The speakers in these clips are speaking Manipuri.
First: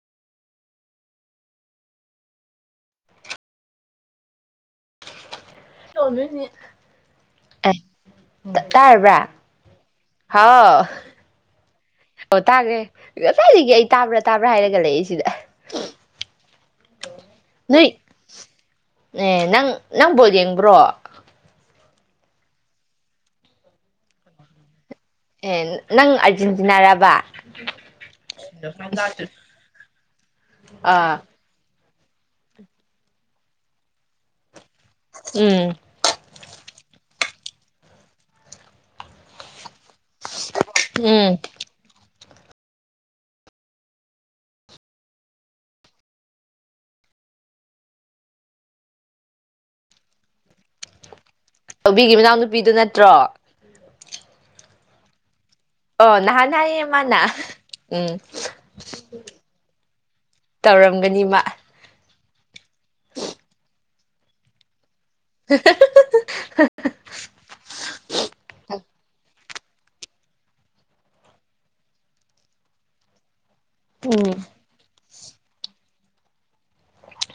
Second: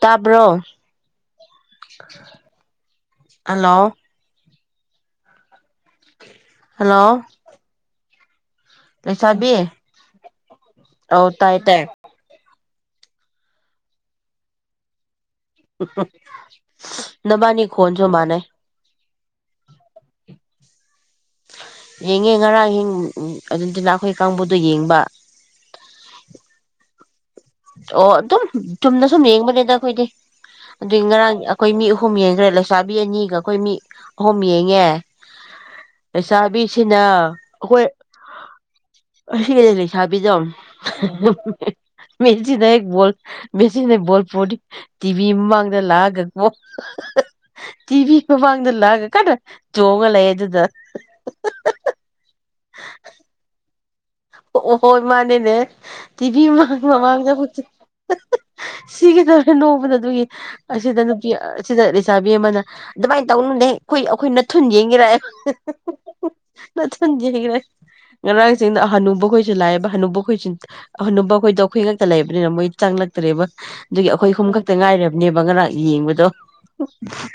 ꯇꯥꯕ꯭ꯔꯣ ꯍꯜꯂꯣ ꯍꯜꯂꯣ [unintelligible] ꯗ ꯇꯥꯔꯕ꯭ꯔꯥ ꯂꯩꯁꯥꯕꯤ ꯍꯥꯎ ꯑꯧ ꯇꯥꯏ ꯇꯥꯏ ꯑꯣ ꯇꯥꯒ꯭ꯔꯦ ꯉꯁꯥꯏꯗꯒꯤ ꯑꯩ ꯇꯥꯕ꯭ꯔꯥ ꯇꯥꯕ꯭ꯔꯥ ꯍꯥꯏꯔꯒ ꯂꯩꯏꯁꯤꯗ [inaudible] ꯅꯕꯥꯅꯤ ꯅꯣꯏ ꯈꯣꯟꯁꯨ ꯃꯥꯟꯅꯩ ꯑꯦ ꯅꯪ ꯅꯪ ꯕꯣꯜ ꯌꯦꯡꯕ꯭ꯔꯣ ꯌꯦꯡꯉꯦ ꯉꯔꯥꯡ ꯑꯗꯨꯟꯇꯤꯅꯥ ꯑꯩꯈꯣꯏ ꯀꯥꯡꯕꯨꯗꯣ ꯌꯦꯡꯕ ꯑꯦ ꯅꯪ ꯑꯔꯖꯦꯟꯇꯤꯅꯥ ꯔꯕ ꯑꯣ ꯑꯗꯨꯝ ꯆꯨꯝꯅ ꯁꯨꯝ ꯌꯦꯡꯕꯅꯦꯗ ꯑꯩꯈꯣꯏꯗꯤ ꯑꯗꯨꯏ ꯑꯥ ꯉꯔꯥꯡ ꯑꯩꯈꯣꯏ ꯃꯤꯨꯝ ꯑꯍꯨꯝ ꯌꯦꯡꯈ꯭ꯔꯦ ꯂꯩꯁꯥꯕꯤ ꯑꯅꯤꯒ ꯑꯩꯈꯣꯏ ꯃꯤ ꯑꯍꯨꯝ ꯌꯦ ꯉꯦ ꯎꯝ ꯂꯩꯩꯁꯥꯕꯤꯁꯤꯅ ꯍꯈꯣꯏ ꯁꯤ ꯀꯗ [unintelligible] ꯆꯕꯤꯗꯝ ꯎꯝ ꯃꯦꯁꯤꯅ ꯍꯦꯛ ꯕꯣꯜ ꯃꯦꯁꯤꯅ ꯍꯦꯛ ꯕꯣꯜ ꯄꯣꯅꯤ ꯇꯤꯚꯤ ꯃꯃꯥꯡꯗ ꯂꯥꯛꯑꯒ ꯇꯤꯚꯤ ꯃꯃꯥꯡꯗ ꯂꯥꯛꯑꯒ ꯀꯟꯅ ꯆꯣꯡꯉ ꯂꯩ ꯑꯗꯨꯗ ꯑꯣꯕꯤꯒꯤꯃꯅꯥꯎ ꯕꯤꯗꯨ ꯅꯠꯇ꯭ꯔꯣ ꯑꯣ ꯍꯣꯏ ꯏ ꯃꯥꯅꯦꯅꯦ ꯑꯣ ꯅꯍꯥꯟ ꯇꯤꯚꯤꯃ ꯍꯥꯏꯌꯦ ꯃꯥꯅ ꯃꯃꯥꯡꯗ ꯎꯝ ꯁꯤꯒꯗꯧꯔꯦ ꯅꯣꯡꯃꯗ ꯑꯗꯨꯒꯤ ꯑꯁꯤꯗ ꯇꯧꯔꯝꯒꯅꯤ ꯅꯨꯄꯤ ꯃꯥ ꯑꯁꯤꯗ ꯆꯆꯥꯕꯤ ꯑꯃꯅ ꯑꯗꯨꯃꯥꯏꯅ ꯇꯧꯅꯅꯦ ꯑꯩꯈꯣꯏ ꯑꯩꯈꯣꯏꯅꯊꯨꯟ ꯌꯦꯡꯒꯦꯔꯑꯦ ꯅꯊꯟ ꯌꯦꯈ꯭ꯔꯦ ꯉꯔꯥꯡꯁꯤꯡꯗ ꯑ ꯍꯅꯨ ꯑꯩꯈꯣꯏꯁꯨ ꯂꯥꯛꯑꯦꯕ ꯑꯅꯧꯕꯈꯣꯏꯁꯨ ꯑꯅꯨꯈꯣꯏꯗꯣ ꯑꯩꯈꯣꯏ ꯉꯥꯛꯛꯇ ꯂꯩꯕꯅꯤꯅ ꯃꯣꯏ ꯆꯪꯂꯛꯇ꯭ꯔꯦꯕ ꯑꯗꯨꯒꯤ ꯎꯝ ꯑꯩꯈꯣꯏ ꯑꯍꯨꯝ ꯈꯛꯇ ꯉꯥꯏꯔꯦꯕ ꯅꯦꯕ ꯉꯔꯥꯡ ꯌꯦꯡꯕꯗꯣ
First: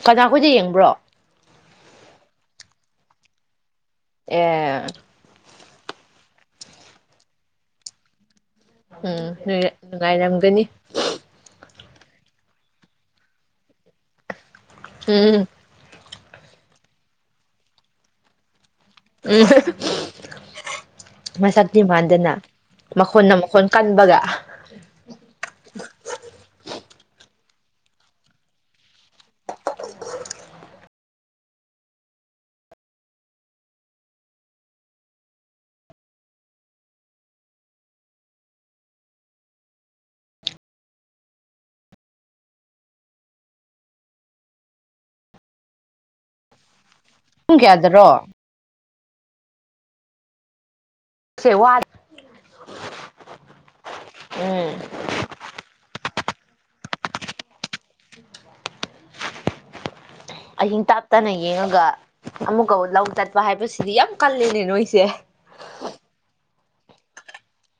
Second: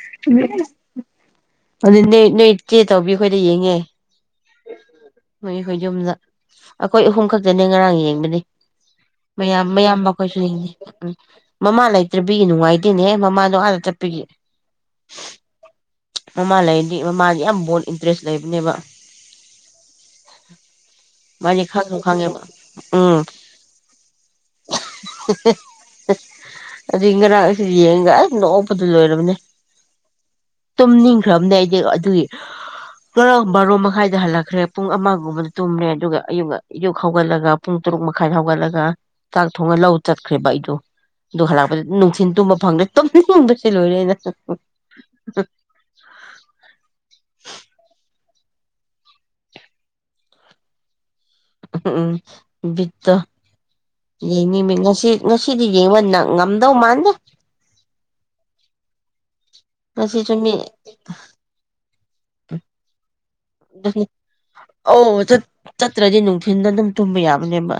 ꯀꯅꯥꯈꯣꯏꯗ ꯌꯦꯡꯕ꯭ꯔꯣ [unintelligible] ꯑꯗꯨ ꯅꯣꯏ ꯏꯆꯦ ꯇꯧꯕꯤ ꯑꯩꯈꯣꯏꯗ ꯌꯦꯡꯉꯦ ꯑꯦ ꯅꯣꯏ ꯑꯩꯈꯣꯏ ꯌꯨꯝꯗ ꯑꯩꯈꯣꯏ ꯑꯍꯨꯝ ꯈꯛꯇꯅꯦ ꯉꯔꯥꯡ ꯌꯦꯡꯕꯅꯤ ꯎꯝ ꯃꯌꯥꯝ ꯃꯌꯥꯝꯕ ꯅꯨꯡꯉꯥꯏꯔꯝꯒꯅꯤ ꯑꯩꯈꯣꯏꯁꯨꯡꯅꯤ ꯎꯝ ꯃꯃꯥ ꯂꯩꯇ꯭ꯔꯕꯤ ꯅꯨꯡꯉꯥꯏꯇꯦꯅꯦꯍ ꯃꯃꯥꯗꯣ ꯑꯥꯗ ꯆꯠꯄꯤꯒꯦ ꯎꯝ ꯃꯃꯥ ꯂꯩꯔꯗꯤ ꯃꯃꯥꯗꯤ ꯌꯥꯝ ꯕꯣꯜ ꯏꯟꯇꯔꯦꯁ ꯂꯩꯕꯅꯦꯕ ꯎꯝ ꯃꯥꯗꯤ ꯃꯁꯛꯅꯤꯤ ꯈꯪꯁꯨ ꯃꯥꯟꯗꯅ ꯈꯪꯉꯦꯕ ꯎꯝ ꯃꯈꯣꯟꯅ ꯃꯈꯣꯟ ꯀꯟꯕꯒ ꯑꯗꯨꯗꯒꯤ ꯉꯔꯥꯡ ꯑꯁꯤ ꯌꯦꯡꯒ ꯑꯁ ꯅꯣꯛ ꯑꯣꯄꯗꯨ ꯂꯣꯏꯔꯕꯅꯦ ꯇꯨꯝꯅꯤꯡꯈ꯭ꯔꯕꯅꯦ ꯑꯩꯗꯤ ꯑꯗꯨꯒꯤ ꯉꯔ ꯕꯥꯔꯣ ꯃꯈꯥꯏꯗ ꯍꯜꯂꯛꯈ꯭ꯔꯦ ꯄꯨꯡ ꯑꯃꯒꯨꯝꯕꯗ ꯇꯨꯝꯔꯦ ꯑꯗꯨꯒ ꯑꯌꯨꯛ ꯑꯌꯨꯛ ꯍꯧꯒꯠꯂꯒ ꯄꯨꯡ ꯇꯔꯨꯛ ꯃꯈꯥꯏꯗ ꯍꯧꯒꯠꯂꯒ ꯆꯥꯛ ꯊꯣꯡꯉ ꯂꯧ ꯆꯠꯈ꯭ꯔꯦꯕ ꯑꯩꯗꯣ ꯑꯗꯨ ꯍꯜꯂꯛꯄꯗ ꯅꯨꯡꯊꯤꯟ ꯇꯨꯝꯕ ꯐꯪꯗ꯭ꯔꯦ ꯇꯨꯝꯅꯤꯡꯅꯤꯡꯕꯁꯦ ꯂꯣꯏꯔꯦꯅ [inaudible] ꯄꯨꯡ ꯀꯌꯥꯗꯔꯣ ꯁꯦ ꯋꯥ ꯎꯝ ꯎꯝ ꯕꯤꯠꯇꯣ ꯎꯝ ꯌꯦꯡꯅꯤꯡ ꯉꯁꯤ ꯉꯁꯤꯗꯤ ꯌꯦꯡꯕ ꯅꯪ ꯉꯝꯗꯧ ꯃꯥꯗ ꯑꯍꯤꯡ ꯇꯥꯞꯇꯥꯅ ꯌꯦꯡꯉꯒ ꯑꯃꯃꯨꯛꯥꯎ ꯂ ꯇꯔ ꯑꯣ ꯆꯠꯇ꯭ꯔꯗꯤ ꯅꯨꯡ ꯊꯤꯟꯗ ꯑꯗꯨꯝ ꯇꯨꯝꯕ ꯌꯥꯕꯅꯦꯕ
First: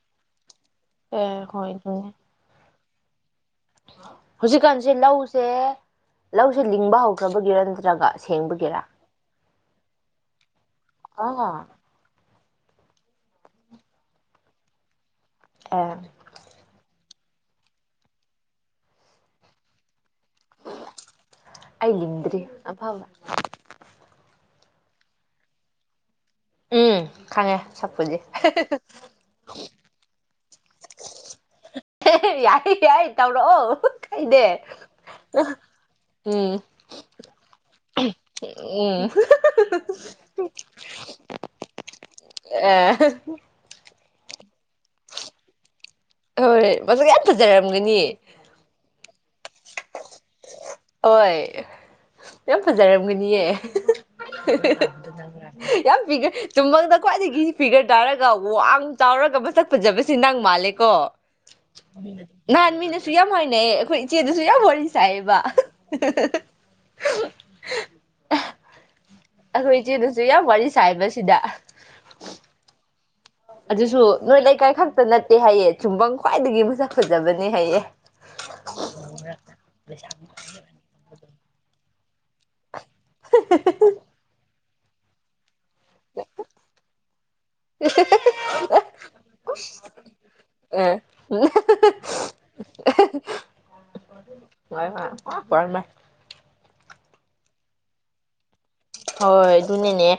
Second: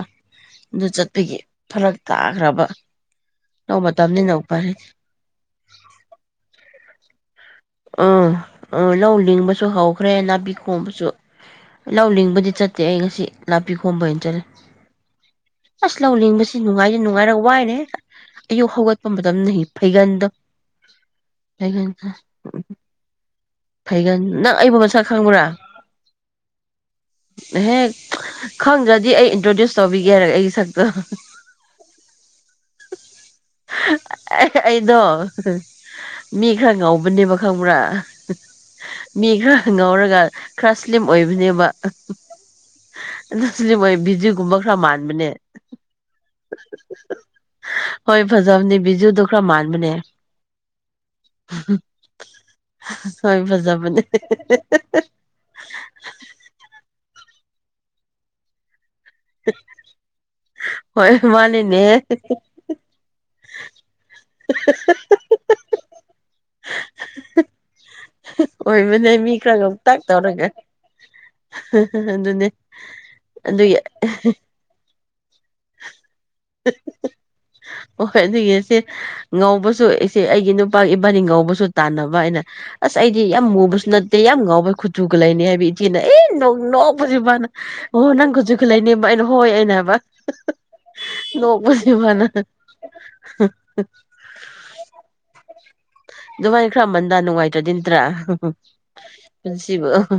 ꯑꯗꯨ ꯆꯠꯄꯒꯤ ꯑꯦ ꯍꯣꯏ ꯐꯔꯛ ꯑꯗꯨꯅꯦ ꯇꯥꯈ꯭ꯔꯕ ꯂꯧ ꯃꯇꯝꯅꯤꯅ ꯎꯄꯥꯏ ꯂꯩꯇꯦ ꯍꯧꯖꯤꯛꯀꯥꯟꯁꯦ ꯂꯧꯁꯦ ꯂꯧꯁꯦ ꯂꯤꯡꯕ ꯍꯧ ꯐꯕꯒꯤꯔ ꯅꯠꯇ꯭ꯔꯒ ꯁꯦꯡꯕꯒꯤꯔ ꯁꯨ ꯍꯧꯈ꯭ꯔꯦꯅ ꯈꯣꯝꯕꯁꯨ ꯑꯥ ꯂꯧꯅꯤꯡꯕꯗꯤ ꯆꯠꯇꯦ ꯑꯩ ꯉꯁꯤ ꯅꯥꯄꯤ ꯈꯣꯝꯕ ꯑꯣꯏꯅ ꯆꯠꯂꯦ ꯑꯦ ꯑꯁ ꯂꯧ ꯂꯤꯡꯕꯁꯤ ꯅꯨꯡꯉꯥꯏꯌꯦ ꯅꯨꯡꯉꯥꯏꯔ ꯋꯥꯏꯔꯦ ꯑꯌꯨꯛ ꯍꯧꯒꯠꯄ ꯃꯇꯝꯗꯒꯤ ꯐꯩꯒꯟꯗꯣ ꯐꯩꯒꯟ ꯑꯩ ꯂꯤꯡꯗ꯭ꯔꯤ ꯑꯐꯕ ꯐꯩꯒꯟ ꯅꯪ ꯑꯩꯕꯨ ꯃꯁꯛ ꯈꯪꯕ꯭ꯔꯥ ꯎꯝ ꯈꯪꯉꯦ ꯍꯦꯛ ꯁꯛꯄꯨꯗꯤ ꯈꯪꯗ꯭ꯔꯗꯤ ꯑꯩ ꯏꯟꯇ꯭ꯔꯣꯗ꯭ꯌꯨꯁ ꯇꯧꯕꯤꯒꯦ ꯑꯩ ꯁꯛꯇꯣ ꯌꯥꯏ ꯌꯥꯏ ꯇꯧꯔꯛꯑꯣ ꯀꯥꯏꯗꯦ ꯑꯩꯗꯣ ꯎꯝ ꯃꯤ ꯈꯔ ꯉꯧꯕꯅꯦꯕ ꯈꯪꯕ꯭ꯔꯥ ꯎꯝ ꯃꯤ ꯈꯔ ꯉꯧꯔꯒ ꯈꯔ ꯁ꯭ꯂꯤꯝ ꯑꯦ ꯑꯣꯏꯕꯅꯦꯕꯁꯂꯤꯝ ꯑꯣꯏ ꯑꯗꯨꯒꯖꯤꯒꯨꯝꯕ ꯈꯔ ꯃꯥꯟꯕꯅꯦ ꯍꯣꯏ ꯃꯁꯛ ꯌꯥꯝ ꯐꯖꯔꯝꯒꯅꯤ ꯍꯣꯏ ꯐꯖꯕꯅꯤ ꯕꯤꯖꯨꯗꯨ ꯈꯔ ꯃꯥꯟ ꯁꯃꯅꯦ ꯍꯣꯏ ꯌꯥꯝ ꯍꯣꯏ ꯐꯖꯔꯝꯒꯅꯤꯑꯦ ꯐꯖꯕꯅꯦ ꯌꯥꯝ ꯄꯤꯈ꯭ꯔꯦ ꯇꯨꯝꯕꯪꯗ ꯈ꯭ꯋꯥꯏꯗꯒꯤ ꯏꯁꯄꯤꯒꯔꯗꯔꯒꯕꯨ ꯑ ꯆꯥꯎꯔꯒ ꯃꯁꯛ ꯐꯖꯕꯁꯤ ꯅꯪ ꯍꯣꯏ ꯃꯥꯜꯂꯦꯀꯣ ꯃꯥꯅꯤꯅꯦ ꯅꯍꯥꯟ ꯃꯤꯅꯁꯨ ꯌꯥꯝ ꯍꯥꯏꯅꯩꯑ ꯑꯩꯈꯣꯏ ꯏꯆꯦꯗꯁꯨ ꯌꯥꯝ ꯋꯥꯔꯤ ꯁꯥꯏꯌꯦꯕ ꯑꯣꯏ ꯃꯅꯤ ꯃꯤ ꯈꯔ ꯑꯩꯈꯣꯏ ꯉꯧꯇꯛ ꯏꯆꯦꯗꯁꯨ ꯇꯧꯔꯒ ꯌꯥꯝ ꯋꯥꯔꯤ ꯁꯥꯏꯕ ꯁꯤꯗ ꯑꯗꯨꯅꯦ ꯑꯗꯨꯒꯤ ꯑꯗꯨꯁꯨ ꯅꯣꯏ ꯂꯩꯀꯥꯏ ꯈꯛꯇ ꯅꯠꯇꯦ ꯍꯥꯏꯌꯦꯦ ꯆꯨꯝꯐꯝꯪ ꯈ꯭ꯋꯥꯏꯗꯒꯤ ꯃꯁꯛ ꯐꯖꯕꯅꯦ ꯍꯥꯏꯌꯦ ꯍꯣꯏ ꯑꯗꯨꯒꯤꯁꯦ ꯉꯧꯕꯁꯨ ꯑꯩꯁꯦ ꯑꯩꯒꯤ ꯅꯨꯄꯥ ꯏꯕꯥꯅꯤ ꯉꯧꯕꯁꯨ ꯇꯥꯟꯅꯕ ꯑꯩꯅ ꯑꯁ ꯑꯩꯗꯤ ꯌꯥꯝ ꯃꯨꯕꯁꯨ ꯅꯠꯇꯦ ꯌꯥꯝ ꯉꯥꯎꯕꯩ ꯈꯨꯨꯆꯨꯒ ꯂ ꯂꯩꯥꯏꯅꯤ ꯍꯥꯏꯕꯗꯤ ꯀꯅ ꯑꯦ ꯅ ꯅ ꯄꯨꯖꯤꯕꯅ ꯑꯣ ꯅꯪꯒꯖ ꯈꯨꯂꯥꯏꯅꯦꯦꯝꯕ ꯑꯩꯅ ꯍꯣꯏ ꯑꯩꯅ ꯍꯥꯏꯕ ꯑꯦ ꯅꯣꯛꯄꯁꯦ ꯃꯥꯅ ꯍꯣꯏ ꯍꯣꯏ ꯑꯗꯨꯃꯥꯏꯅ ꯈꯔ ꯃꯟꯗꯥ ꯅꯨꯡꯉꯥꯏꯇ꯭ꯔꯗꯤ ꯅꯠꯇ꯭ꯔꯥ ꯍꯣꯏ ꯄꯨꯟꯁꯤꯕꯨ ꯑꯗꯨꯅꯅꯦ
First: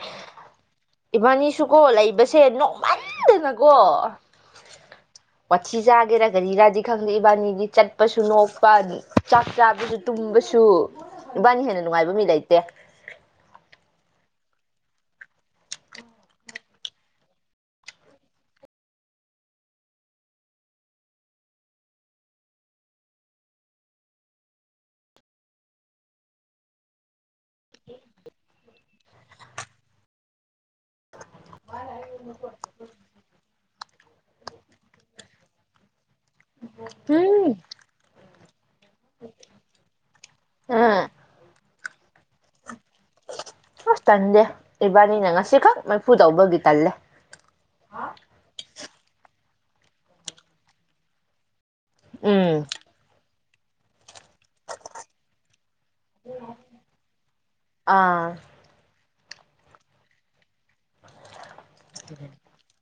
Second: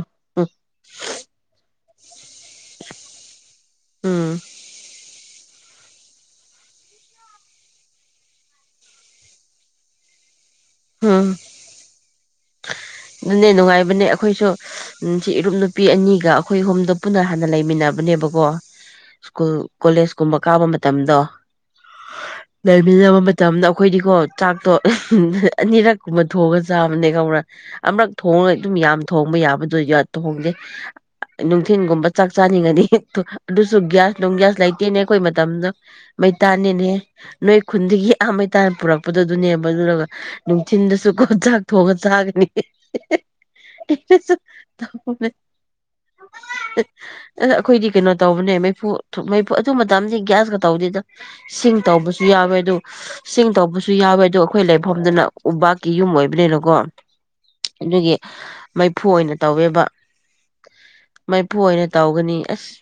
ꯏꯕꯥꯅꯤꯁꯨꯀꯣ ꯂꯩ ꯁꯦ ꯅꯣꯡꯃꯜꯗꯅꯀꯣ ꯎꯝ ꯋꯥꯊꯤ ꯆꯥꯒꯦꯔꯥ ꯀꯔꯤꯔꯥꯗꯤ ꯈꯪꯗꯦ ꯏꯕꯥꯅꯤꯗꯤ ꯆꯠꯄꯁꯨ ꯅꯣꯛꯄꯅꯤ ꯆꯥꯛ ꯆꯥꯕꯁꯨꯕ ꯁꯨ ꯎꯝ ꯏꯕꯥꯅꯤ ꯍꯦꯟꯅ ꯅꯨꯡꯉꯥꯏꯕ ꯃꯤ ꯂꯩꯇꯦ ꯑꯗꯨꯅꯦ ꯅꯨꯡꯉꯥꯏꯕꯅꯦ ꯑꯩꯈꯣꯏꯁꯨ ꯁꯤ ꯏꯔꯨꯞ ꯅꯨꯄꯤ ꯑꯅꯤꯒ ꯑꯩꯈꯣꯏ ꯍꯣꯝꯗ ꯄꯨꯟꯅ ꯍꯥꯟꯅ ꯂꯩꯃꯤꯟꯅꯕꯅꯦꯕꯀꯣ ꯁ꯭ꯀꯨꯜ ꯀꯣꯂꯦꯖ ꯀꯨꯝꯕ ꯀꯥꯕ ꯃꯇꯝꯗꯣ ꯂꯩꯃꯤꯟꯅꯕ ꯃꯇꯝꯗ ꯑꯩꯈꯣꯏꯗꯤꯀꯣ ꯆꯥꯛꯇꯣ ꯑꯅꯤꯔꯛ ꯀꯨꯝꯕ ꯊꯣꯡꯑꯒ ꯆꯥꯕꯅꯦ ꯀꯧꯔ ꯑꯃꯨꯔꯛ ꯊꯣꯡꯉꯒ ꯑꯗꯨꯝ ꯌꯥꯝ ꯊꯣꯡꯕ ꯌꯥꯕꯗꯣ ꯊꯣꯡꯗꯦ ꯅꯨꯡꯊꯤꯟꯜꯒꯨꯝꯕ ꯆꯥꯛ ꯆꯥꯅꯤꯡꯉꯅꯤ ꯑꯗꯨꯁꯨ ꯒ꯭ꯌꯥꯁ ꯅꯨꯡ ꯒ꯭ꯌꯥꯁ ꯂꯩꯇꯦꯅꯦ ꯑꯩꯈꯣꯏ ꯃꯇꯝꯗꯣ ꯃꯩꯇꯥꯥꯟꯅꯤꯅꯦ ꯎꯝ ꯅꯣꯏ ꯈꯨꯟꯗꯒꯤ ꯑ ꯃꯩꯇꯥꯅ ꯄꯨꯔꯛꯄꯗ ꯑꯗꯨꯅꯦꯕ ꯑꯗꯨꯔꯒ ꯎꯝ ꯅꯨꯡꯊꯤꯟꯗꯁꯨ ꯀꯣꯟ ꯆꯥꯛ ꯊꯣꯡꯉ ꯆꯥꯒꯅꯤ ꯑꯁ ꯇꯟꯗꯦ ꯏꯕꯥꯅꯤꯅ ꯉꯁꯤꯈꯛ ꯃꯩꯐꯨ ꯇꯧꯕꯒꯤ ꯑ ꯇꯜꯂꯦ ꯑꯩꯈꯣꯏꯗꯤ ꯀꯩꯅꯣ ꯇꯧꯕꯅꯦ ꯃꯩꯐꯨ ꯃꯩ ꯑꯗꯨ ꯃꯇꯝꯗꯤ ꯒ꯭ꯌꯥꯁꯀ ꯇꯧꯗꯦꯗ ꯁꯤꯡ ꯇꯧꯕꯁꯨ ꯌꯥꯎꯋꯦ ꯎꯝ ꯑꯗꯨ ꯁꯤꯡ ꯇꯧꯕꯁꯨ ꯌꯥꯎꯋꯦ ꯑꯗꯨ ꯑꯩꯈꯣꯏ ꯂꯩꯐꯝꯗꯨꯅ ꯎꯄꯥꯛꯥꯛꯀꯤ ꯌꯨꯝ ꯑꯣꯏꯕꯅꯤꯅꯀꯣ ꯑꯗꯨꯒꯤ ꯑꯥ ꯃꯩꯐꯨ ꯑꯣꯏꯅ ꯇꯧꯋꯦꯕ ꯃꯩꯐꯨ ꯑꯣꯏꯅ ꯇꯧꯒꯅꯤ ꯑꯁ